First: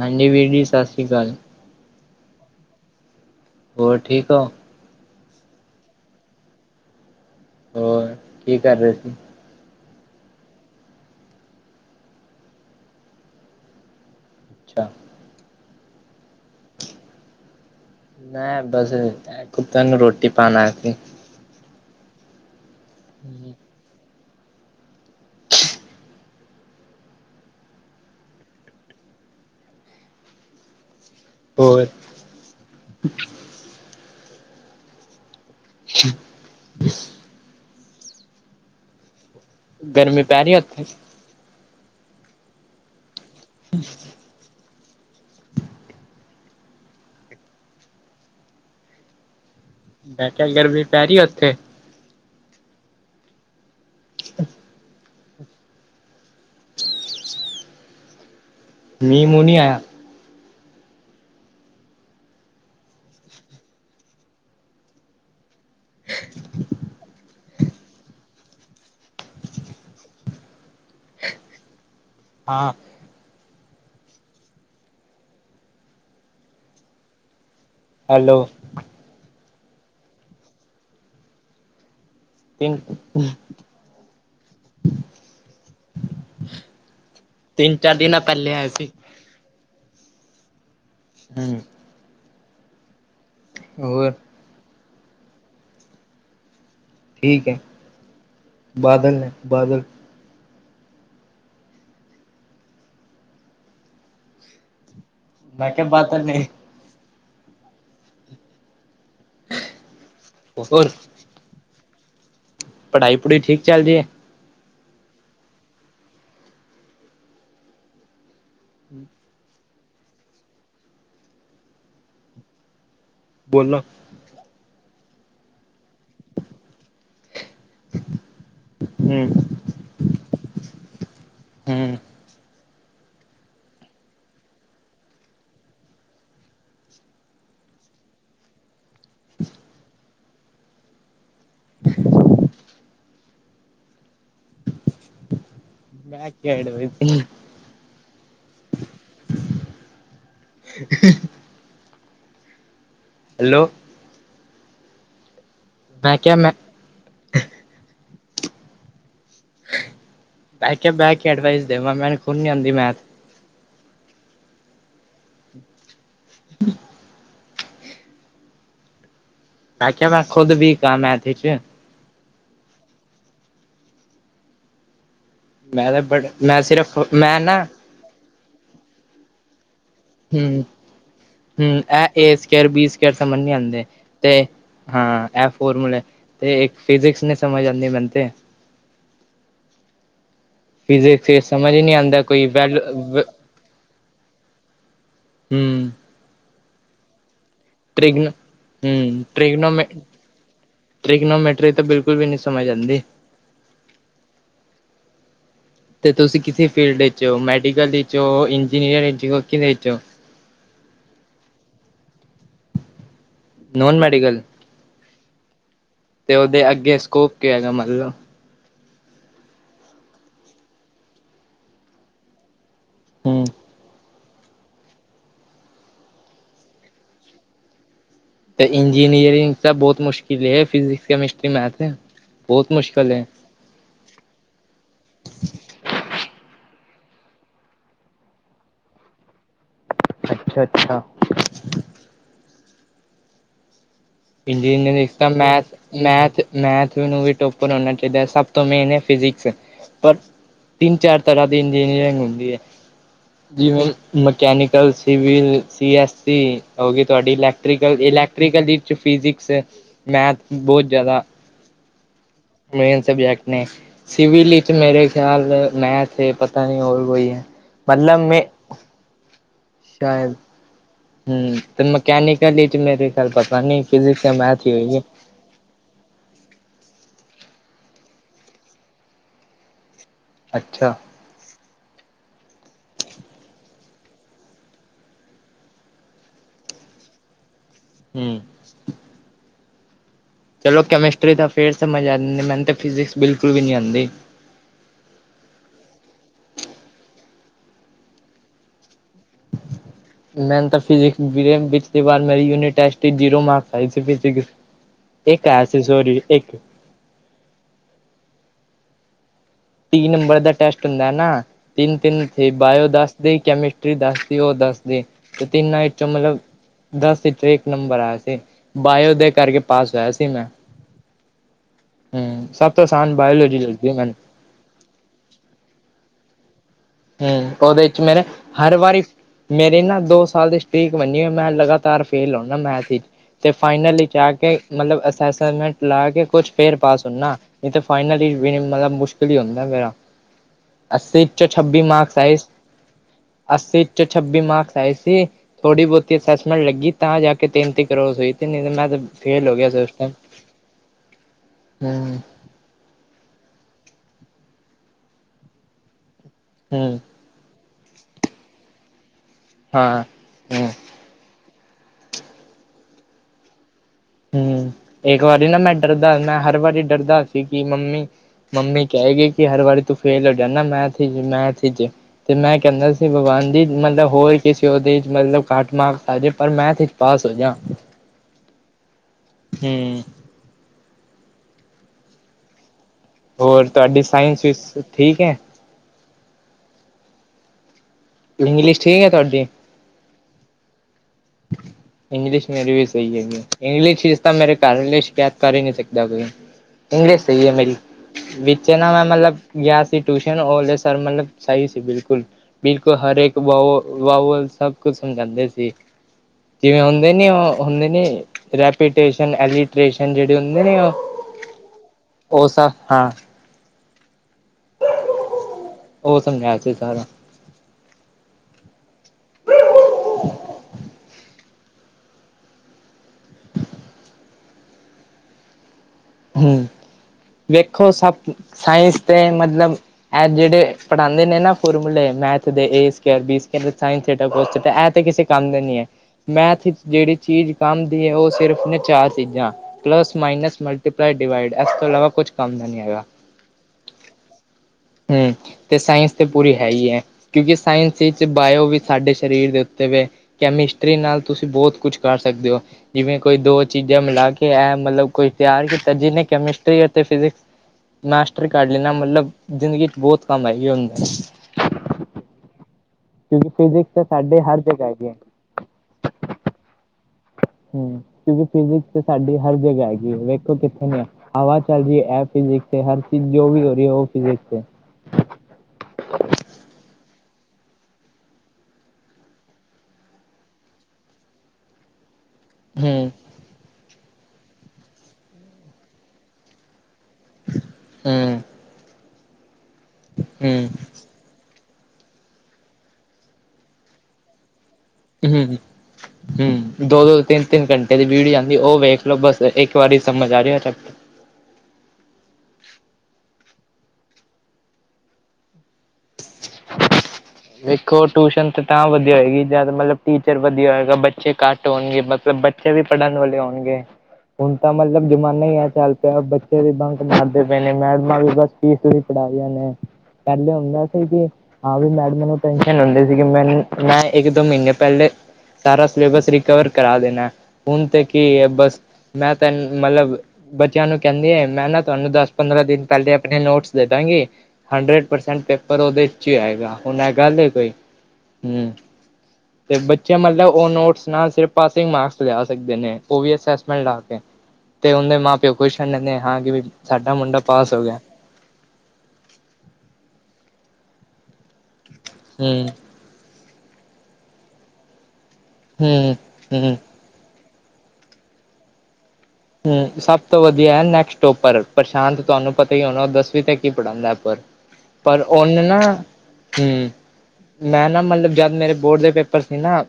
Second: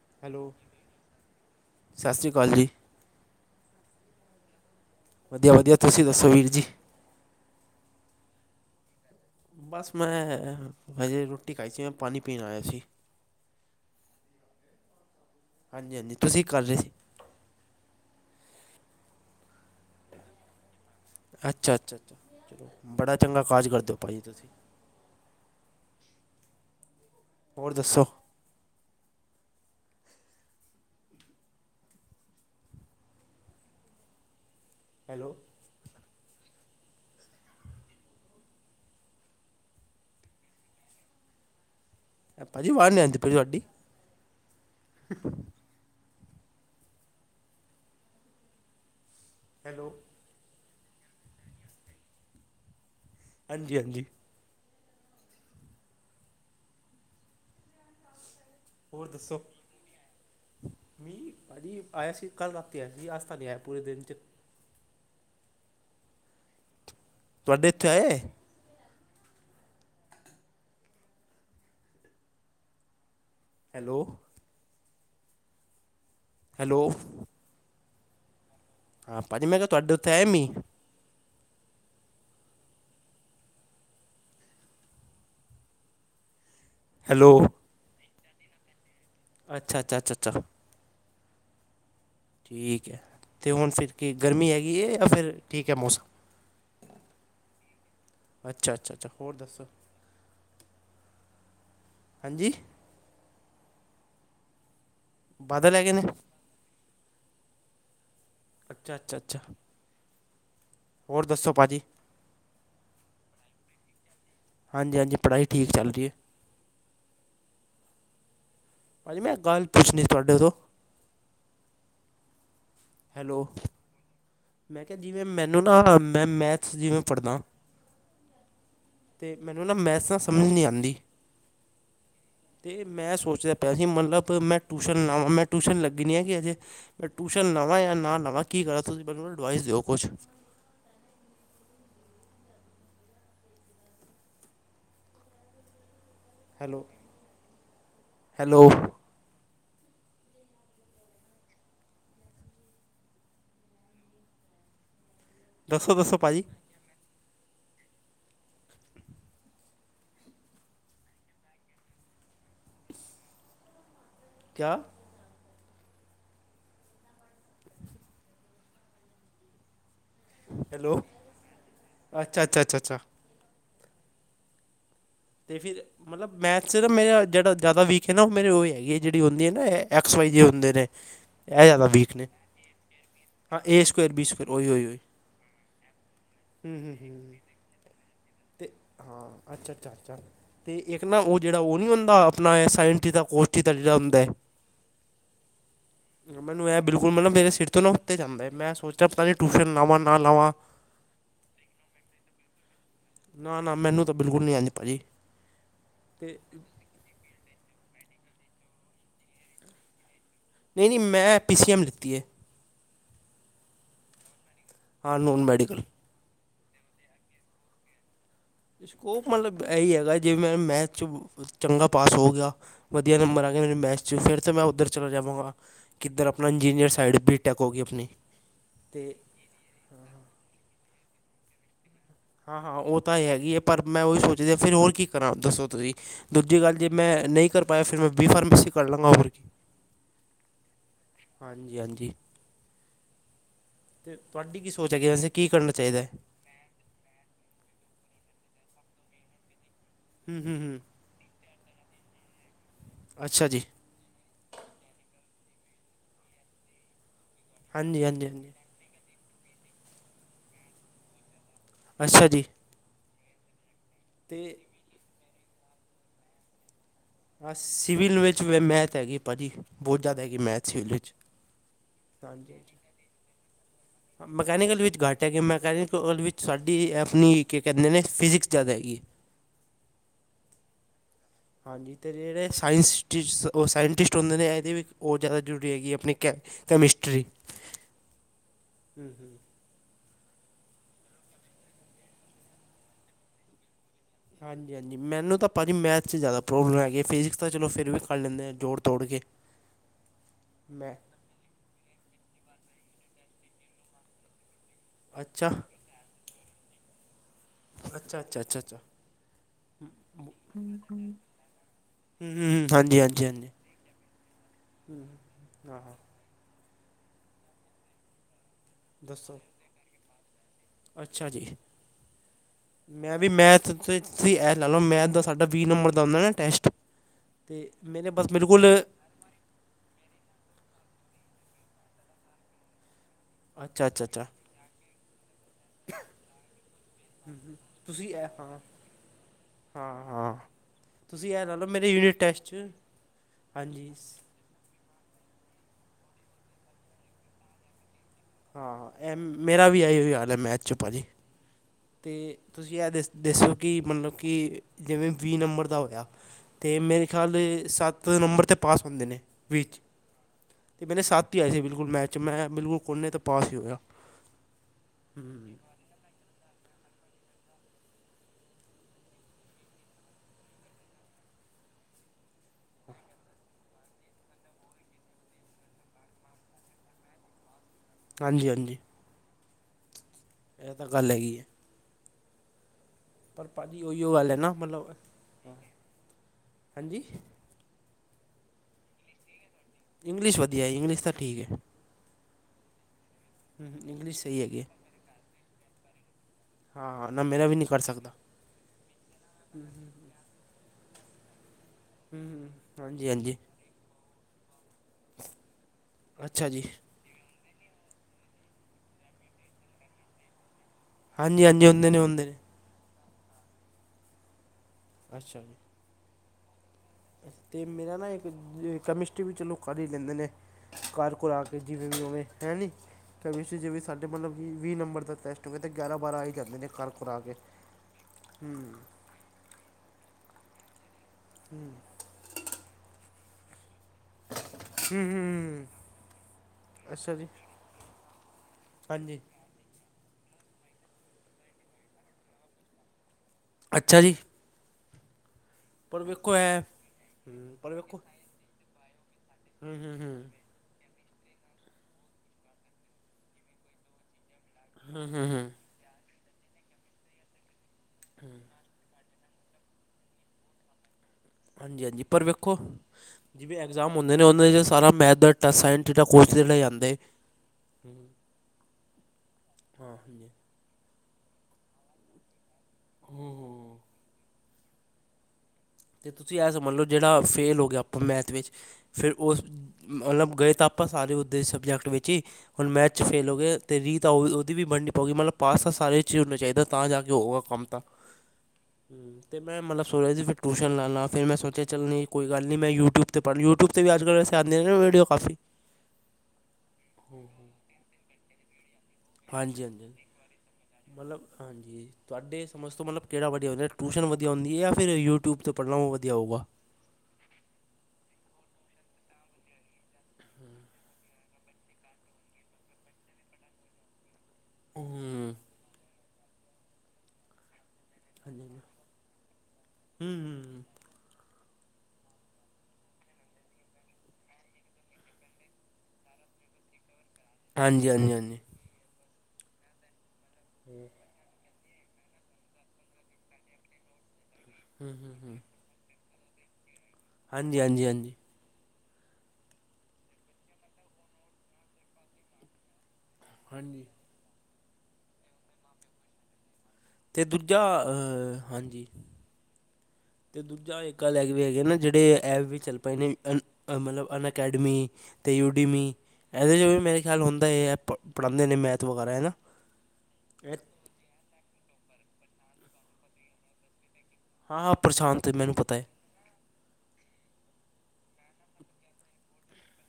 ਹਾਂਜੀ ਵੀਰ ਹੈਲੋ ਜੀ ਸਤਿ ਸ੍ਰੀ ਅਕਾਲ। ਸਤਿ ਸ਼੍ਰੀ ਅਕਾਲ ਜੀ। ਹੋਰ ਠੀਕ ਹੋ? ਵਧੀਆ-, ਵਧੀਆ ਤੁਸੀਂ ਦੱਸੋ ਵੀਰ ਜੀ? ਹੋਰ, ਕੀ ਕਰ ਰਹੇ ਸੀ? ਬਸ ਮੈਂ, ਹਜੇ ਰੋਟੀ ਖਾਈ ਸੀ ਮੈਂ ਪਾਣੀ ਪੀਣ ਆਇਆ ਸੀ। ਅੱਛਾ। ਹਾਂਜੀ-ਹਾਂਜੀ ਤੁਸੀਂ ਕੀ ਕਰ ਰਹੇ ਸੀ? ਨਾ ਬਸ, ਕੁੱਤਿਆਂ ਨੂੰ ਰੋਟੀ ਪਾਣ ਆਇਆ ਸੀ। ਅੱਛਾ ਅੱਛਾ ਅੱਛਾ ਚਲੋ ਬੜਾ ਚੰਗਾ ਕਾਜ ਕਰਦੇ ਓ ਭਾਅ ਜੀ ਤੁਸੀਂ। ਹੋਰ ਦੱਸੋ। ਹੋਰ। ਹੈਲੋ [unintelligible] ਗਰਮੀ ਪੈ ਰਹੀ ਹੈ ਉੱਥੇ? ਭਾਜੀ ਆਵਾਜ਼ ਨਹੀਂ ਆਂਦੀ ਪਈ ਤੁਹਾਡੀ। ਹੈਲੋ। ਮੈਂ ਕਿਹਾ ਗਰਮੀ ਪੈ ਰਹੀ ਹੈ ਉੱਥੇ? ਹਾਂਜੀ-ਹਾਂਜੀ [unintelligible] [unintelligible] ਹੋਰ ਮੀਂਹ ਮੂੰਹ ਦੱਸੋ। ਨੀ ਆਇਆ ਮੀਂਹ ਭਾਜੀ ਆਇਆ ਸੀ ਕੱਲ ਰਾਤੀ ਆਇਆ ਸੀ ਅੱਜ ਤਾਂ ਨੀ ਆਇਆ ਪੂਰੇ ਦਿਨ ਚ। [unintelligible] ਤੁਹਾਡੇ ਇੱਥੇ ਆਇਆ ਏ? [unintelligible] ਹਾਂ ਹੈਲੋ ਹੈਲੋ ਹੈਲੋ ਹਾਂ ਭਾਜੀ ਮੈਂ ਕਿਹਾ ਤੁਹਾਡੇ ਉੱਥ ਆਇਆ ਮੀਂਹ? [unintelligible] ਹੈਲੋ ਤਿੰਨ-ਚਾਰ ਦਿਨਾਂ ਪਹਿਲੇ ਆਇਆ ਸੀ। ਅੱਛਾ ਅੱਛਾ ਅੱਛਾ ਅੱਛਾ। ਹਮ। ਠੀਕ ਹੈ ਅਤੇ ਹੁਣ ਫਿਰ ਹੋਰ ਕੀ ਗਰਮੀ ਹੈਗੀ ਹੈ ਜਾਂ ਫਿਰ ਠੀਕ ਹੈ ਮੌਸਮ- ਠੀਕ ਹੈ ਅੱਛਾ ਅੱਛਾ ਅੱਛਾ ਬਾਦਲ ਹੋਰ ਦੱਸੋ ਬਾਦਲ। ਹਾਂਜੀ। ਮੈਂ ਬਾਦਲ ਕਿਹਾ ਹੈਗੇ ਬਾਤ ਨੇ [unintelligible] ਅੱਛਾ-ਅੱਛਾ- ਅੱਛਾ। ਤ ਫਰ ਹੋਰ ਦੱਸੋ ਭਾਜੀ! ਪੜ੍ਹਾਈ ਪੜ੍ਹੂਈ ਠੀਕ ਚੱਲਦੀ ਏ। ਹਾਂਜੀ- ਹਾਂਜੀ ਪੜ੍ਹਾਈ ਠੀਕ ਚੱਲ ਰਹੀ ਹੈ। ਭਾਜੀ ਮੈਂ ਗੱਲ ਪੁੱਛਣੀ ਤੁਹਾਡੇ ਤੋਂ! ਹੈਲੋ। ਬੋਲੋ ਮੈਂ ਕਿਹਾ ਜਿਵੇਂ ਮੈਨੂੰ ਨਾ ਮੈਂ ਮੈਥਸ ਜਿਵੇਂ ਪੜ੍ਹਦਾ ਹਮ ਤੇ ਮੈ ਔਨਾ ਮੈਥਸ ਤਾਂ ਸਮਝ ਨਹੀਂ ਆਂਦੀ। ਹਮ ਤੇ ਮੈਂ ਸੋਚਦਾ ਪਿਆ ਅਸੀ ਮਤਲਬ ਮੈਂ ਟਿਊਸ਼ਨ ਲਾਵਾ ਮੈਂ ਟਿਊਸ਼ਨ ਲੱਗੀ ਨਹੀਂ ਹੈ ਅਜੇ। ਮੈਂ ਟਿਊਸ਼ਨ ਲਾਵਾਂ ਯਾ ਨਾ ਲਾਵਾਂ ਕੀ ਕਰਾ ਤੁਸੀਂ ਮੈਨੂੰ ਨਾ ਅਡਵਾਈਸ ਦਿਓ ਕੁਛ। ਮੈਂ ਕਿਹਆ ਹੈਲੋ ਹੈਲੋ [unintelligible] ਹੈਲੋ। ਦੱਸੋ- ਮੈਂ ਦੱਸੋ ਕਿਹਾ ਪਾਜੀ। ਮੈਂ [inaudible] ਮੈ ਕੇਯਾ ਮੈ ਕੀ ਐਡਵਾਈਜ਼ ਦੇਵਾ ਮੈਨੂੰ ਖੁਦ ਨੀ ਆਂਦੀ ਮੈਥ- ਕਿਯਾ। [unintelligible] ਮੈਂ ਕਿਯਾ ਮੈਂ ਖੁਦ ਵੀਕ ਆ ਹੈਲੋ ਮੈਥ ਚ ਅੱਛਾ- ਅਛਾ- ਅਛਾ। ਏਹੀ ਐ ਮੈਂ ਤਾਂ ਬੜ ਮਤਲਬ ਮੈਂ ਮੈਥ 'ਚ ਨਾ ਸਿਰਫ ਮੇਰਾ ਮੈਂ ਜਿਹੜਾ ਨਾ ਜ਼ਿਆਦਾ ਵੀਕ ਹੈ। ਨਾ ਔਹ ਮੇਰੀ ਔਹ ਹੈਗੀ ਹੈ, ਜਿਹੜੀ ਹੁੰਦੀ ਹੈ ਨਾ। ਐਕਸ ਵਾਈ ਜੇ ਹਮ ਹੁੰਦੇ ਨੇ ਐ ਹਮ ਜ਼ਿਆਦਾ ਵੀਕ ਇਹ ਨੇ, ਏ ਸਕੇਅਰ ਬੀ ਸਕੇਅਰ ਸਮਝ ਨੀ ਹਾਂ ਏ ਆਉਂਦੇ ਸੁਕੇਰ ਬੀ ਤੇ ਸੁਕੇਰ ਔਹੀ ਔਈ, ਔਈ। ਹਾਂ ਇਹ ਫੋਰਮੂਲੇ ਤੇ ਇੱਕ ਫਿਜਿਕਸ ਨੀ ਸਮਝ ਆਉਦੀ ਮੈਨੂੰ ਤੇ। ਤੇ ਅ ਹਾਂ ਅੱਛਾ -ਅੱਛਾ -ਅੱਛਾ। ਤੇ ਇੱਕ ਨਾ ਔ ਫਿਜਿਕਸ ਜਿਹੜਾ ਸਮਝ ਔਹ ਹੀ ਨਹੀਂ ਹੁੰਦਾ ਆਉਂਦਾ ਕੋਈ ਆਪਣਾ well sine theta, cos theta ਜਿਹੜਾ ਹੁੰਦਾ। ਹਮ। ਮੈਨੂੰ ਇਹ ਬਿਲਕੁਲ ਮਤਲਬ ਮੇਰੇ ਸਿਰ ਤੋਂ ਨਾ ਉਤੇ ਟ੍ਰਿਗਨ ਜਾਂਦਾ ਮੈਂ ਸੋਚਦਾ ਪਤਾ ਨਹੀਂ ਟਿਊਸ਼ਨ ਲਾਵਾਂ ਨਾ ਲਾਵਾਂ। ਟ੍ਰਿਗਨੋਮੀੈਟਰੀ ਤਾਂ ਬਿਲਕੁਲ ਵੀ ਨੀ ਸਮਝ ਆਂਦੀ। ਨਾ ਨਾ ਮੈਨੂੰ ਤਾਂ ਬਿਲਕੁਲ ਨਹੀਂ ਆਂਦੀ ਭਾਜੀ। ਤੇ ਤੁਸੀਂ ਕਿਸੇ ਫੀਲਡ ' ਹੋ ਮੈਡੀਕਲ ਵਿੱਚੋਂ ਹੋ ਇੰਜੀਨੀਅਰਿੰਗ ਹੋ ਕਿਦੇ ਚ ਹੋ। ਨਹੀਂ ਨਹੀਂ ਮੈਂ 'ਪੀ ਸੀ ਐੱਮ 'ਲਿਤੀ ਹੈ। Non medical. ਹਾਂ ਨੋਨ ਮੈਡੀਕਲ। ਤੇ ਔਦੇ ਅੱਗੇ ਸਕੋਪ ਕੀ ਹੈਗਾ ਮਤਲਬ? ਸਕੋਪ ਮਤਲਬ ਇਹੀ ਹੈਗਾ ਜਿਵੇਂ ਮੈਂ ਮੈਥ 'ਚ ਚੰਗਾ ਪਾਸ ਹੋ ਗਿਆ। ਵਧੀਅਆ ਨੰਬਰ ਹੂੰ ਆ ਗਿਆ ਮੇਰੇ ਮੈਥ ਚ ਫਿਰ ਤਾਂ ਮੈਂ ਉਧਰ ਚਲਾ ਜਾਵਾਂਗਾ ਕਿੱਧਰ ਆਪਣਾ ਇੰਜੀਨੀਅਰ ਸਾਈਡ ਬੀਟੈਕ ਹੋ ਗਈ ਆਪਣੀ। ਤੇ ਅਤੇ ਇੰਜੀਨੀਅਰਿੰਗ ਤਾਂ ਬਹੁਤ ਮੁਸ਼ਕਿਲ ਹੈ ਫਿਜਿਕਸ, ਕੇਮਿਸਟਰੀ, ਮੈਥ। ਹਾਂ ਬਹੁਤ ਹਾਂ ਔਹ ਮੁਸ਼ਕਿਲ ਤਾਂ ਹੈਗੀ ਹੈ ਪਰ ਮੈਂ ਉਹੀ ਸੋਚਦੀ ਹਾਂ ਫਿਰ ਹੋਰ ਕੀ ਕਰਾਂ ਦੱਸੋ ਤੁਸੀਂ। ਦੂਜੀ ਗੱਲ ਜੇ ਮੈਂ ਨਹੀਂ ਕਰ ਪਾਇਆ ਫਿਰ ਮੈਂ ਬੀ ਫਾਰਮੇਸੀ ਕਰ ਲਾਂਗਾ ਹੋਰ ਕੀ। ਅੱਛਾ- ਅੱਛਾ। ਹਾਂਜੀ -ਹਾਂਜੀ ਤੇ ਤੁਹਾਡੀ ਕੀ ਸੋਚ ਇੰਜੀਨੀਅਰਿੰਗ ਹੈਗੀ ਤਾਂ ਵਸੇ ਕੀ ਕਰਨਾ ਮੈਥ ਚਾਹੀਦੈ। ਮੈਥ ਮੈਥ ਨੂੰ ਵੀ ਟੋਪਰ ਹੋਉਣਾ ਚਾਹੀਦਾ ਹੈ ਸਭ ਤੋਂ ਮੇਨ ਹੈ ਫਿਜ਼ਿਕਸ ਐ। ਪਰ ਹੂੰ ਹੂੰ ਹੂੰ ਤਿੰਨ ਚਾਰ ਤਰ੍ਹਾਂ ਦੀ ਇੰਜੀਨੀਅਰਿੰਗ ਹੁੰਦੀ ਹੈ ਅੱਛਾ ਜੀ ਜਿਵੇਂ, mechanical, civil C S E, ਹੋ ਗਈ ਤੁਹਾਡੀ ਇਲੈਕਟ੍ਰੀਕਲ ਹਾਂਜੀ ਹਾਂਜੀ ਹਾਂਜੀ ਇਲੈਕਟ੍ਰੀਕਲ ਦੀ ਤੇ ਫਿਜਿਕਸ ਮੈਥ ਬੋਤ ਜੈਦਾ। ਅੱਛਾ ਜੀ ਮੇਨ ਸਬਜੈਕਟ ਨੇ, ਸਿਵਲ ਅਤੇ ਇਚ ਮੇਰੇ ਖਿਆਲ ਮੈਥ ਏ ਪਤਾ ਨੀ ਹੋਰ ਕੋਈ। ਹੈ ਸਿਵਲ ਮਤਲਬ ਮੈਂ ਵਿੱਚ ਮੈਥ ਹੈਗੀ ਭਾਜੀ ਬਹੁਤ ਜੈਦਾ ਹੈਗੀ ਮੈਥ ਸਿਵਲ ਵਿੱਚ। ਹੁ ਤੇ ਮਕੈਨੀਿਕਲ ਹਾਂਜੀ ਇਚ ਮੇਰੇ ਖਿਆਲ ਪਤਾ ਨੀ। ਮਕੈਨੀਕਲ ਵਿੱਚ ਘੱਟ। ਤਾਂ ਕਿ ਮੈਕੈਨੀਿਕਲ ਵਿੱਚ ਸਾਡੀ ਅਪਨੀ ਕੀ ਕਹਿੰਦੇ ਨੇ ਫਿਜ਼ਿਕਸ ਜ਼ਿਆਦਾ ਹੈਗੀ। ਅੱਛਾ। ਹਾਂਜੀ ਤੇ ਜਿਹੜੇ ਸਾਇੰਸਟ ਉਹ ਸਾਇੰਟਿਸਟ ਹੁੰਦੇ ਨੇ ਇਹਦੇ ਵਿਚ ਉਹ ਜ਼ਿਆਦਾ ਜ਼ਰੂਰੀ ਹੈਗੀ ਅਪਨੀ ਕੈ ਕੈਮਿਸਟਰੀ। ਹੁ। [unintelligible] [unintelligible] ਚਲੋ ਕੈਮਿਸਟਰੀ ਤਾਂ ਫੇਰ ਸਮਝ ਆਂਦੀ ਮੈਨੂੰ ਤੇ ਫਿਜ਼ਿਕਸ ਬਿਲਕੁਲ ਵੀ ਨਹੀਂ ਆਂਦੀ। ਹਾਂਜੀ ਹਾਂਜੀ ਮੈਨੂੰ ਤਾਂ ਭਾਜੀ ਮੈਥ 'ਚ ਜ਼ਿਆਦਾ ਪ੍ਰੋਬਲਮ ਹੈਗੀ ਹੈ ਫਿਜ਼ਿਕਸ ਤਾਂ ਚਲੋ ਫਿਰ ਵੀ ਕਰ ਲੈਂਦੇ ਹਾਂ ਜੋੜ ਤੋੜ ਕੇ। [inaudible] [inaudible] ਮੈਨ ਤਾਂ ਮੈਂ ਫਿਜੀਕਸ ਪਿਛਲੀ ਵਾਰ ਮੇਰੀ ਯੂਨਿਟ ਟੈਸਟ ਇਚ ਜੀਰੋ ਮਾਰਕਸ ਆਏ ਸੀ ਫਿਜੀਕਸ। ਇੱਕ ਅੱਛਾ ਹੈ ਸੀ ਸੋਰੀ ਇੱਕ ਅੱਛਾ, ਅੱਛਾ, ਅੱਛਾ, ਅੱਛਾ। ਤੀਹ ਨੰਬਰ ਦਾ ਟੈਸਟ ਹੁੰਦਾ ਨਾ। ਤਿੰਨ ਤਿੰਨ ਹੂੰ ਸੀ ਹੂੰ ਬਾਇਓ ਹਾਂਜੀ ਦੱਸ ਹਾਂਜੀ ਦੇ, ਹਾਂਜੀ ਕੇਮਿਸਟਰੀ ਦੱਸ ਦੇ, ਉਹ ਦੱਸ ਦੇ। ਤੇ ਹਾਂ ਤਿੰਨਾ ਹਾਂ ਇਚੋ ਮਤਲਬ। ਦਸ ਇਚੋ ਇੱਕ ਨੰਬਰ ਆਇਆ ਸੀ ਬਾਇਓ ਦੇ ਦੱਸੋ ਕਰਕੇ ਪਾਸ ਹੋਇਆ ਸੀ ਮੈਂ। ਅੱਛਾ ਜੀ! ਹਮ ਸਭ ਤੋਂ ਆਸਾਨ ਮੈਂ ਵੀ ਬਾਇਓਲੋਜੀ ਮੈਂਥ ਲੱਗਦੀ ਤੇ ਮੈਨੂੰ ਥਰੀ ਅ ਲਾ ਲਓ ਮੈਥ ਦਾ ਸਾਡਾ ਵੀਹ ਨੰਬਰ ਦਾ ਹੁੰਦਾ ਨਾ ਟੈਸਟ। ਹੁ ਅਤੇ ਉਹਦੇ ਚ ਮੇਰੇ ਬਸ ਬਿਲਕੁਲ ਹਰ ਵਾਰੀ ਮੇਰੇ ਨਾ ਦੋ ਸਾਲ ਦੇ ਸਟੀਕ ਮੰੰਨੀ ਆ ਮੈਂ ਲਗਾਤਾਰ ਫੇਲ ਹੋਗਾ ਮੈਥ ਇਚ ਤੇ ਅੱਛਾ ਫਾਈਨਲ ਅੱਛਾ ਇਚ ਅੱਛਾ ਆ ਕੇ ਮਤਲਬ ਅਸੈਂਸਮੈਂਟ ਲਾ ਕੇ ਕੁਛ ਫੇਰ ਪਾਸ ਹੁਨਾ। ਹੂੰ ਨਹੀਂ ਤੇ ਤੁਸੀਂ ਫਾਈਨਲ ਇਹ ਇਚ ਹਾਂ ਮਲਬ ਮੁਸ਼ਕਿਲ ਹੀ ਹੁੰਦਾ ਮੇਰਾ ਹਾਂ ਹਾਂ ਅੱਸੀ ਤੁਸੀਂ ਇਹ ਚੋ ਲਾ ਲਓ ਮੇਰੇ ਮਾਰਕ ਯੂਨਿਟ ਟੈਸਟ 'ਚ ਅੱਸੀ ਹਾਂਜੀ ਤੋਂ ਛੱੀ [inaudible] [unintelligible] ਵੀ ਮਾਰਕਸ ਆਏ ਸੀ ਥੋੜੀ ਬਹੁਤੀ ਅਸੈਸਮੈਂਟ ਲੱਗੀ ਤਾਂ ਜਾ ਕੇ ਤੇਂਨਤੀ ਕਰੋਸ ਹੋਏ। ਇਨੀ ਗਲਾਂ ਹਾਂ ਤੋ ਇਹ ਫੇਲ ਹੋ ਗਿਆ ਮੇਰਾ ਵੀ ਸੀ ਉਸ ਟਾਈਮ। ਹੂੰ, ਤੇ ਤੁਸੀਂ ਇਹ ਦ ਦੱਸੋ ਕਿ ਮਲਬ ਕਿ ਜਿਵੇਂ ਵੀਹ ਨੰਬਰ ਦਾ ਹੋਇਆ ਤੇ ਹੂੰ, ਮੇਰੇ ਖਿਆਲ ਸੱਤ ਨੰਬਰ ਤੇ ਪਾਸ ਹੁੰਦੇ ਨੇ ਵੀਹ 'ਚ ਹਾਂ, ਹੂੰ, ਤੇ ਮੇਰੇ ਸਤ। ਤੀ ਆਈ ਸੀ ਬਿਲਕੁਲ ਮੈਥ ਚ ਬਿਲਕੁਲ ਕੋਨੇ ਤੇ ਪਾਸ ਹੀ ਹੋਇਆ। ਹੁ ਇੱਕ ਵਾਰੀ ਨਾ ਮੈਂ ਡਰਦਾ ਮੈਂ ਹਰ ਵਾਰੀ ਡਰਦਾ ਸੀ ਕਿ ਮੰਮੀ ਮੰਮੀ ਕਹਿਗੀ ਕਿ ਹਰ ਵਾਰੀ ਤੂੰ ਫੇਲ ਹੋ ਜਾਨਾ ਮੈਂਥ ਇਚ ਮੈਂਥ ਇਚ। ਤੇ ਮੈਂ ਕਹਿੰਦਾ ਸੀ ਭਗਵਾਨ ਜੀ ਮਲਬ ਹੋਰ ਕਿਸੇ ਅਹੁਦੇ 'ਚ ਮਤਲਬ ਘੱਟ ਮਾਰਕਸ ਆ ਜਾਏ ਪਰ ਮੈਂਥ ਇਚ ਪਾਸ ਹੋ ਜਾ ਹਾਂਜੀ ਹਾਂਜੀ। ਹੁ ਇਹ ਤਾਂ ਗੱਲ ਹੈਗੀ ਹੈ। ਪਰ ਹੋਰ ਭਾਜੀ ਤੁਹਾਡੀ ਉਹੀਓ ਗੱਲ ਹੈ ਸਾਇੰਸ ਨਾ ਮਤਲਬ ਠੀਕ ਐ? ਹਾਂਜੀ। ਇੰਗਲਿਸ਼ ਠੀਕ ਹੈ ਤੁਹਾਡੀ ਇੰਗਲਿਸ਼ ਵਧੀਆ ਹੈ ਇੰਗਲਿਸ਼ ਤਾਂ ਠੀਕ ਹੈ ਇੰਗਲਿਸ਼ ਮੇਰੀ ਵੀ ਸਹੀ ਹੈਗੀ ਇੰਗਲਿਸ਼ ਇਚ ਤਾਂ ਸਹੀ ਮੇਰੇ ਹੈਗੀ ਹੈ ਘਰਵਾਲੇ ਸ਼ਿਕਾਇਤ ਕਰ ਹੀ ਨਹੀਂ ਸਕਦਾ ਕੋਈ ਹਾਂ ਇੰਗਲਿਸ਼ ਨਾ ਸਹੀ ਮੇਰਾ ਹੈ ਵੀ ਨਹੀਂ ਮੇਰੀ ਕਰ ਸਕਦਾ ਵਿੱਚ ਨਾ ਮੈਂ ਮਲਬ ਗਿਆ ਸੀ ਟਿਊਸ਼ਨ ਓਹ ਵਾਲੇ ਸਰ ਮਲਬ। ਸਹੀ ਸੀ ਬਿਲਕੁਲ ਬਿਲਕੁਲ ਹਾਂਜੀ ਹਾਂਜੀ ਹਰੇਕ ਵ ਵਾਵਲ ਸਭ ਕੁਛ ਸਮਝਾਂਦੇ ਸੀ। ਅੱਛਾ ਜੀ ਜਿਵੇਂ ਹੁੰਦੇ ਨੇ ਉਹ ਹੁੰਦੇ ਨੇ ਰੈਪੀਟੇਸ਼ਨ ਐਲੀਟਰੇਸ਼ਨ ਜਿਹੜੇ ਹੁੰਦੇ ਨੇ ਉਹ ਹਾਂਜੀ ਹਾਂਜੀ ਹੁੰਦੇ ਨੇ ਹੁੰਦੇ ਨੇ ਓਸਾ ਹਾਂ ਅੱਸਾ਼ ਜੀ। ਓ ਸਮਝਾ ਸੀ ਸਾਰਾ। ਤੇ ਮੇਰਾ ਨਾ ਏੱਕ ਅ ਕੈਮਿਸਟ੍ਰੀ ਵਿੱਚ ਲੋਕਾਂਂ ਦੀ ਕਰ ਹੀ ਲੈਂਦੇ ਨੇ ਕਾਰ ਕੁਰਾਕੇ ਤੇ ਜਿਵੇਂ ਵੀ ਓਵੇਂ ਹੈਂ ਨੀ, ਕੈਮਿਸਟ੍ਰੀ ਜਿਵੇਂ ਸਾਡੇ ਮਤਲਬ ਕਿ ਵੀਹ, ਨੰਬਰ ਦਾ ਟੈਸਟ ਟੂਰ ਤੇ ਗੇਆਰਾਂ-ਬਾਰਾਂ ਆਈ ਕਰਨੇ ਹਮ ਨੇ ਕਰਕੂਰਾ ਕੇ ਵੇਖੋ ਸਭ ਹੂੰ ਸਾਇੰਸ ਤੇ ਮਤਲਬ, ਐ ਜੇੜੇ ਪੜਾਂਦੇ ਨੇ ਨਾ ਹੂੰ ਫੋਰਮੂਲੇ ਮੈਥ ਦੇ A square, B square [unintelligible] science theta cos theta ਐ ਤੇ ਹੂੰ, ਕਿਸੇ ਕੰਮ ਦੇ ਹੂੰ ਨੀ ਐ, ਮੈਥ ਚ ਅੱਛਾ ਜੇੜੀ ਜੀ ਚੀਜ ਕਾੰਮ ਦੀ ਏ ਓ ਸਿਰਫ ਨੇ ਚਾਰ ਹਾਂਜੀ ਚੀਜਾਂ ਪਲੱਸ, ਮਾਈਨਸ, ਮਲਟੀ ਸੈਂਪਰਟ, ਡਿਵਾਈਡ ਐਸ ਤੋਂ ਇਲਾਵਾ ਕੁੱਛ ਕੰਮ ਦਾ ਨੀ ਹੈਗਾ। ਅੱਛਾ ਜੀ। ਹੂੰ, ਤੇ ਪਰ ਸਾਇੰਸ ਤੇ ਵੇਖੋ ਪੂਰੀ ਹੈ ਈ ਐ, ਕਿਉਕਿ ਹੂੰ, ਪਰ ਵੇਖੋ ਸਾਇੰਸ ਈਚ ਤੇ ਬਾਏਓ ਵੀ ਸਾਡੇ ਸ਼ਰੀਰ ਦੇ ਹੂੰ ਉੱਤੇ ਹੂੰ ਵੇ। ਹੂੰ ਕੈਮਿਸਟ੍ਰੀ ਨਾਲ ਤੁਸੀਂ ਬੋਤ ਕੁਛ ਕਰ ਸਕਦੇ ਓ, ਜਿਵੇਂ ਕੋਈ ਦੋ ਚੀਜ਼ਾਂ ਮਿਲਾ਼ ਕੇ ਏ ਆ ਹੂੰ ਮਲੱਬ ਹੂੰ ਕੋਈ ਹੂੰ ਤੇਆਰ ਕੀਤਾ ਜਿਨੇ ਕੈਮਿਸਟ੍ਰੀ ਅਤੇ ਫਿਜਿ਼ਕਸ, ਮਾਸਟਰੀ ਕਢ ਨਾ ਮਤਲਬ ਜ਼ਿੰਦਗੀ ਚ ਬੋਤ ਕੰਮ ਆ ਹੁੰਦਾ। ਹਾਂਜੀ-ਹਾਂਜੀ, ਪਰ ਵੇਖੋ ਕਿਉਂਕਿ ਜਿਵੇਂ ਫਿਜਿਕਸ ਐਗਜ਼ਾਮ ਤਾਂ ਹੋਂਦੇ ਨੇ ਸਾਡੇ ਓਨਾਂ ਹਰ 'ਚ ਜਗ੍ਹਾ ਸਾਰਾ ਹੈਗੀ ਹੈ ਮੈਥ ਦਾ ਤਾਂ ਸਾਇੰਸ [unintelligible] ਕੋਰਸ ਦੇ ਲੇ ਜਾਂਦੇ। ਹੂੰ, ਕਿਉਂਕਿ ਫਿਜਿਕਸ ਤੇ ਸਾਡੀ ਹਰ ਜਗਾ ਹਾਂ ਹੈਗੀ ਏ ਹਾਂਜੀ ਵੇਖੋ ਕਿੱਥੇ [unintelligible] ਆਵਾਜ਼ ਚੱਲ ਰਈ ਐ ਫਿਜਿਕਸ ਤੇ ਹਰ ਹੂੰ ਚੀਜ ਜੋ ਵੀ ਹੂੰ ਹੋ ਰਈ ਐ ਓ ਫਿਜਿਕਸ ਤੇ ਤੇ ਤੁਸੀਂ ਐ ਸਮਜ ਲੋ ਜੇੜਾ ਫੇਲ ਹੋ ਗੇਆ ਆਪਾਂ ਮੈਥ ਵਿੱਚ ਫੇਰ ਓਸ ਮਲਬ ਗਏ ਆਪਾਂ ਸਾਰੇ ਓਦੇ ਸਬਜੈਕਟ ਵਿੱਚ ਈ, ਹੋਣ ਮੈਂਥ ਚ ਹਮ ਫੇਲ ਹੋ ਗਏ ਤੇ ਰੀਹ ਤਾਂ ਓ ਓਦੀ ਵੀ ਬਣਨੀ ਪਊਗੀ, ਮਤਲਬ ਪਾਸ ਤਾਂ ਸਾਰੇਆਂ 'ਚ ਈ ਹੋਨਾ ਚਈਦਾ ਤਾਂ ਜਾ ਕੇ ਹੋਊਗਾ ਕੰਮ ਤਾਂ। ਹੂੰ। ਹੂੰ, ਤੇ ਮੈਂ ਮਲਬ ਸੋਆ ਹਮ ਟੂਸ਼ਨ ਲੈਲਾ ਫੇਰ ਮੈਂ ਸੋਚੇਆ ਚੱਲ ਨਈ ਕੋਈ ਗਾੱਲ ਨਈ ਮੈਂ ਯੂਟਿਊਬਤੇ ਪੜਲੂ ਯੂਟੂਊਬ ਵੀ ਆੱਜੱ-ਕਾੱੱਲ ਵੈੇ ਆਂਦੇ ਨੇ ਨਾ ਵੀੜੀਓ ਹੂੰ, ਹੂੰ ਦੋ-ਦੋ, ਤਿੰਨ-ਤਿੰਨ ਘੰਟੇ ਦੀ ਵੀੜੀ ਆਂਦੀ ਓ ਵੇਖ ਮਲਬ ਬੱਸ ਏਕ ਵਾਰੀ ਸਮਝ ਆਰੇਆ ਮਲਬ, ਹਾਂਜੀ। ਕਿ ਤੁਆਡੇ ਸਮਝ ਤੋਂ ਮਲਬ ਕੇੜਾ ਵਦੀਆ ਹੋ ਜਾਂਦਾ, ਟਊਸ਼ਨ ਵਦੀਆ ਹੁੰਦੀ ਏ ਯਾ ਫੇਰ ਯੂਟਿਊਬ 'ਤੇ ਪੜ੍ਹਣਾ ਓ ਵਦੀਆ ਹੋਊਗਾ? ਵੇਖੋ ਟੂਸ਼ਨ ਤੇ ਤਾਂ ਵਦੀਆ ਹੋਏਗੀ ਜਾਂ ਮਲਬ ਟੀਚਰ ਵਦੀਆ ਹੋਏਗਾ ਬ ਬੱਚੇ ਘਾੱਟ ਹੋਨਗੇ ਮਤਲਬ ਬੱਚੇ ਵੀ ਪੜ੍ਹਨ ਵਾਲੇ ਹੋਣਗੇ, ਹੁਣ ਤਾਂ ਮਤਲਬ ਹੂੰ ਜਮਾਨਾ ਈ ਐਸਾ ਚੱਲ ਬੱਚੇ ਵੀ ਬੰਕ ਮਾਰਦੇ ਪਏ ਨੇ, ਮੈੜਮਾਂ ਵੀ ਹਾਂਜੀ ਬਸ ਹੂੰ ਫੀਸ ਲਈ ਪੜਾ ਰਿਆਂ ਨੇ ਹੂੰ, ਪੈਲੇ ਹੂੰ। ਹੁੰਦਾ ਕਿਉਂਕਿ, ਹਾਂ ਵੀ ਮੈਡਮਾ ਨੂੰ ਟੈਨਸ਼ਨ ਹੁੰਦੀ ਸੀਗੀ, ਮੈਨ ਮੈਂ ਇੱਕ-ਦੋ ਮ੍ਹੀਨੇ ਪੈਲੇ ਸਾਰਾ ਸਿਲੇਬਸ ਰਿਕਵਰ ਕਰਾ ਦੇਨੈ। ਹੁਨ ਹਾਂਜੀ ਤੇ ਹਾਂਜੀ ਕੀ ਹਾਂਜੀ ਏ ਬਸ ਮੈਂ ਤਾਂ ਮਲਬ ਬੱਚੇਆਂ ਨੂੰ ਕੈਂਦੀ ਏਨਾ ਨਾ ਤੁਹਾਨੂੰ ਦਸ-ਪੰਦਰਾਂ ਦਿਨ ਪੈਲੇ ਅਪਨੇ ਨੋਟਸ ਦੇ ਦਾਂਗੀ, ਹੂੰ ਹੰਡਰੇੜ ਹੂੰ ਹੂੰ ਪਰਸੈਂਟ ਪੇ ਪਰ ਓਦੇ ਚੀ ਹੈਗਾ, ਹੁਨ ਐ ਗਾੱਲ ਏ ਹਾਂਜੀ ਕੋਈ। ਹਾਂਜੀ ਹਾਂਜੀ ਹੂੰ, ਤੇ ਬੱਚੇ ਮਲਬ, ਓ ਨੋਟਸ ਨਾਲ ਸਿਰਫ ਪਾਸਿੰਗ ਮਾਰਕਸ ਲੇਆ ਸਕਦੇ ਨੇ ਓ ਵੀ ਅਸੈਸਮੈਂਟ ਹਾਂਜੀ ਲਾ ਕੇ, ਤੇ ਓਨੇ ਮਾਂ ਪੇਓ ਖੁੱਸ਼ ਰੈਂਦੇ ਨੇ ਹਾਂ ਕਿ ਵੀ ਸਾਡਾ ਮੁੰਡਾ ਪਾਸ ਹੋ ਗੇਆ। ਅ, ਹਾਂਜੀ। ਅਤੇ ਦੂਜਾ ਇੱਕ ਗੱਲ ਹੈਗ ਵੀ ਹੈਗੇ ਨੇ ਜੇੜੇ ਐਪ ਵੀ ਹੂੰ ਚੱਲ ਪਏ ਨੇ, ਅ ਮਤਲਬ ਅਨ ਅਕੈੜਮੀ ਤੇ ਯੂ ਡੀ ਮੀ, ਹੂੰ ਐਦੇ 'ਚ ਹੂੰ ਵੀ ਮੇਰੇ ਖੇਆਲ ਹੁੰਦੈ ਨੇ ਐਪ ਅ ਪੜਾਂਦੇ ਨੇ ਮੈਥ ਵਗੈਰਾ ਹੈ ਨਾ? ਹੂੰ, ਸਾਬ ਤੋਂ ਇਹ- ਵਦੀਆ ਹੈ ਨੈਕਸਟ ਟੋਪਰ ਪ੍ਰਸ਼ਾਂਤ ਤੁਹਾਨੂੰ ਪਤਾ ਈ ਹੋਨਾ ਦਸਵੀਂ ਤੱਕ ਈ ਪੜਾਂਦਾ। ਹਾਂ ਹਾਂ ਪਰ-ਪਰ ਪ੍ਰਸ਼ਾਂਤ ਮੈਨੂੰ ਓਨੇ ਪਤਾ ਨਾ, ਹੈ ਹੂੰ। ਮੈਂ ਨਾ ਮਤਲਬ ਜਦ ਮੇਰੇ ਬੋੜ ਦੇ ਪੇਪੱਰ ਸੀ ਨਾ,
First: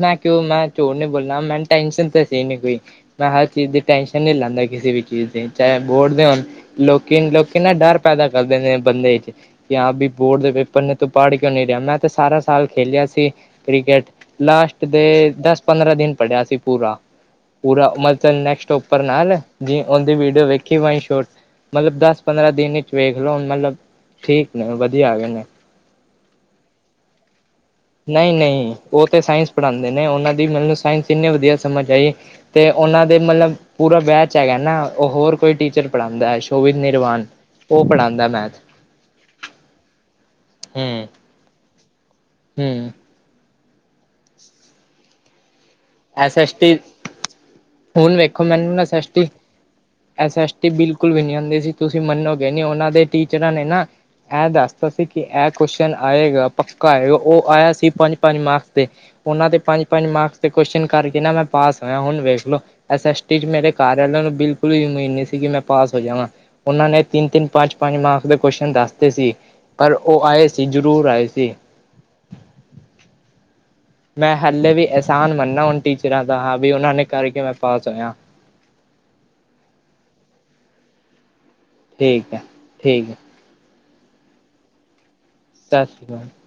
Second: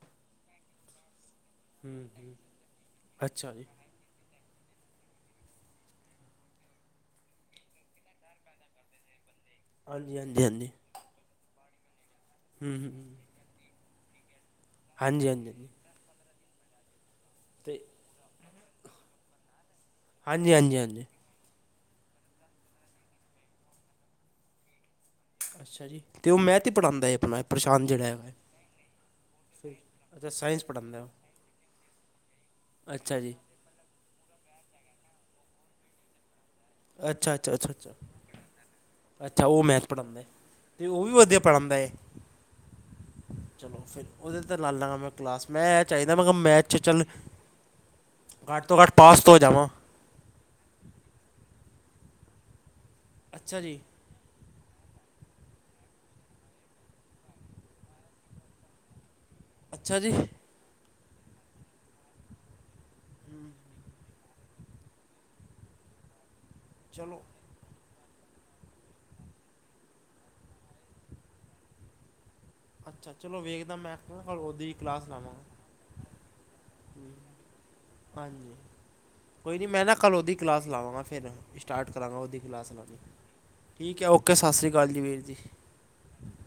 ਮੈਂ ਕਿਓ ਮੈਂ ਝੂਠ ਨੀ ਬੋਲਨਾ ਮੈ ਟੈਂਨਸ਼ਨ ਹੂੰ ਤੇ ਹੂੰ, ਸੀ ਨੀ ਕੋਈ, ਮੈਂ ਹਾਰ ਅੱਛਾ ਜੀ ਚੀਜ਼ ਦੀ ਟੈਂਸ਼ਨ ਨੀ ਲੈਂਦਾ ਕਿਸੇ ਵੀ ਚੀਜ਼ ਦੀ ਚਾਹੇ ਬੋੜ ਦੇ ਹੋਨ ਲੋਕੀ-ਲੋਕੀ ਨਾ ਡਾਰ ਪੈਦਾ ਕਰਦੇ ਨੇ ਬੰਦੇ ਚ ਕਿ ਹਾ ਬਈ ਹਾਂਜੀ ਬੋੜ ਹਾਂਜੀ ਦੇ ਹਾਂਜੀ ਪੇਪਰ ਨੇ ਤੂੰ ਪਾੜ ਕੇਓ ਨਈ ਰੇਆ, ਮੈਂ ਤੇ ਸਾਰਾ ਸਾਲ ਹੂੰ ਹੂੰ ਖੇਲੇਆ ਹੂੰ, ਸੀ ਕ੍ਰਿਕੇਟ ਲਾਸਟ ਦੇ ਹਾਂਜੀ ਹਾਂਜੀ ਹਾਂਜੀ ਦਾਸ-ਪੰਦਰਾਂ ਦਿਨ ਪੜੇਆ ਸੀ ਪੂਰਾ। ਅਤੇ ਪੂਰਾ ਮਤਲਬ ਨੈਕਸਟ ਉਪਰ ਨਾਲ ਜੀ। ਉਹਦੀ ਵੀਡੀਓ ਹਾਂਜੀ ਹਾਂਜੀ ਵੇਖੀ ਮ ਹਾਂਜੀ ਸ਼ੋਟ ਮਤਲਬ ਦਸ- ਪੰਦਰਾਂ ਦਿਨ ਵਿੱਚ ਵੇਖ ਲੋਓ। ਮਤਲਬ ਠੀਕ ਨੇ ਵਧੀਆ ਆ ਗਏ ਨੇ। ਅੱਛਾ ਜੀ ਤੇ ਉਹ ਮੈਂਥ ਹੀ ਪੜ੍ਹਾਉਂਦਾ ਹੈ ਆਪਣਾ ਪ੍ਰਸ਼ਾਂਤ ਜਿਹੜਾ ਹੈਗਾ ਨਹੀਂ- ਹੈ। ਨਹੀਂ। ਉਹ ਤੇ ਸਾਇੰਸ ਪੜ੍ਹਾਉਂਦੇ ਨੇ ਅੱਛਾ ਉਹਨਾਂ ਦੀ ਮੈਨੂੰ ਪੜ੍ਹਾਉਂਦਾ ਉਹ ਸਾਇੰਸ ਇੰਨੇ ਵਧੀਆ ਸਮਝ ਆਈ। ਤੇ ਉਹਨਾਂ ਦੇ ਅੱਛਾ ਜੀ ਮਤਲਬ ਪੂਰਾ ਬੈਚ ਹੈਗਾ ਨਾ। ਉਹ ਹੋਰ ਕੋਈ ਟੀਚਰ ਪੜ੍ਹਾਉਂਦਾ ਹੈ। ਸ਼ੋਭਿਤ ਨਿਰਵਾਨ ਅੱਛਾ, ਅੱਛਾ, ਅੱਛਾ, ਉਹ ਅੱਛਾ। ਪੜ੍ਹਾਉਂਦਾ ਮੈਥ ਅੱਛਾ ਉਹ ਮੈਥ ਪੜ੍ਹਉਂਦਾ ਅਤੇ ਉਹ ਵੀ ਵਧੀਆ ਪੜ੍ਹਾਉਂਦਾ ਏ। ਹੂੰ ਚਲੋ ਫਿਰ, ਉਹਦੇ ਤੇ ਲਾ ਲਾਂਗਾ ਮੈਂ ਕਲਾਸ। ਮੈਂ ਇਹ ਚਾਹੀਦਾ। ਮੈਂ ਕਿਹਾ ਐਸ ਐਸ ਮੈਥ ਟੀ 'ਚ ਚੱਲ ਘੱਟ ਤੋਂ ਘੱਟ ਪਾਸ ਤੋਂ ਹੋ ਜਾਵਾਂ। ਐਸ-ਐਸ ਟੀ ਬਿਲਕੁਲ ਵੀ ਨੀ ਆਦੀ ਸੀ। ਤੁਸੀਂ ਮੰਨੋਗੇ ਉਹਨਾਂ ਦੇ ਟੀਚਰਾਂ ਅੱਛਾ ਨੇ ਜੀ ਨਾ ਇਹ ਦੱਸਦਾ ਸੀ ਕਿ, ਇਹ ਕੁਸ਼ਨ ਆਏਗਾ ਪੱਕਾ ਆਏਗਾ। ਉਹ ਆਇਆ ਸੀ ਪੰਜ- ਪੰਜ ਮਾਰਕਸ ਦੇ ਉਹਨਾਂ ਤੇ ਪੰਜ ਅੱਛਾ -ਪੰਜ ਜੀ ਮਾਰਕਸ ਤੇ ਕੁਸ਼ਚਨ ਕਰਕੇ ਨਾ ਮੈਂ ਪਾਸ ਹੋਇਆ। ਹੁਣ ਵੇਖ ਲੋ ਐਸ ਐਸ ਟੀ ਚ ਹਮ, ਮੇਰੇ ਘਰ ਵਾਲਿਆ ਨੂੰ ਬਿਲਕੁਲ ਅਮੀਦ ਨ ਨਹੀਂ ਸੀ ਕਿ ਮੈਂ ਪਾਸ ਹੋ ਜਾਵਾਂ। ਉਹਨਾਂ ਨੇ ਚਲੋ ਤਿੰਨ-ਤਿੰਨ-ਪੰਜ ਪਜ ਮਾਰਕਸ ਦੇ ਕੁਸ਼ਚਨ ਦੱਸਦੇ ਸੀ ਪਰ ਉਹ ਆਏ ਸੀ ਜ਼ਰੂਰ ਆਏ ਸੀ। ਅੱਛਾ ਚਲੋ ਵੇਖਦਾ ਮੈਂ ਨਾ ਮੈਂ ਕੱਲ੍ਹ ਉਹਦੀ ਹਲੇੇ ਵੀ ਕਲਾਸ ਅਹਿਸਾਨ ਲਾਵਾਂਗਾ ਮੰਨਨਾ। ਉਹਨ ਟੀਚਰਾਂ ਦਾ ਹਾਂ ਵੀ ਉਹਨਾਂ ਨੇ ਕਰਕੇ ਮੈਂ ਪਾਸ ਹੋਇਆ। ਹਾਂਜੀ। ਕੋਈ ਨਹੀਂ ਮੈਂ ਨਾ ਕੱਲ੍ਹ ਉਹਦੀ ਕਲਾਸ ਲਾਵਾਂਗਾ। ਫਿਰ ਸਟਾਰਟ ਕਰਾਂਗਾ, ਠੀਕ ਉਹਦੀ ਹੈ ਕਲਾਸ ਲਾਉਣੀ। ਠੀਕ ਹੈ ਠੀਕ ਹੈ ਓਕੇ, ਸਤਿ ਸ਼੍ਰੀ ਅਕਾਲ ਜੀ ਵੀਰ ਜੀ। [unintelligible]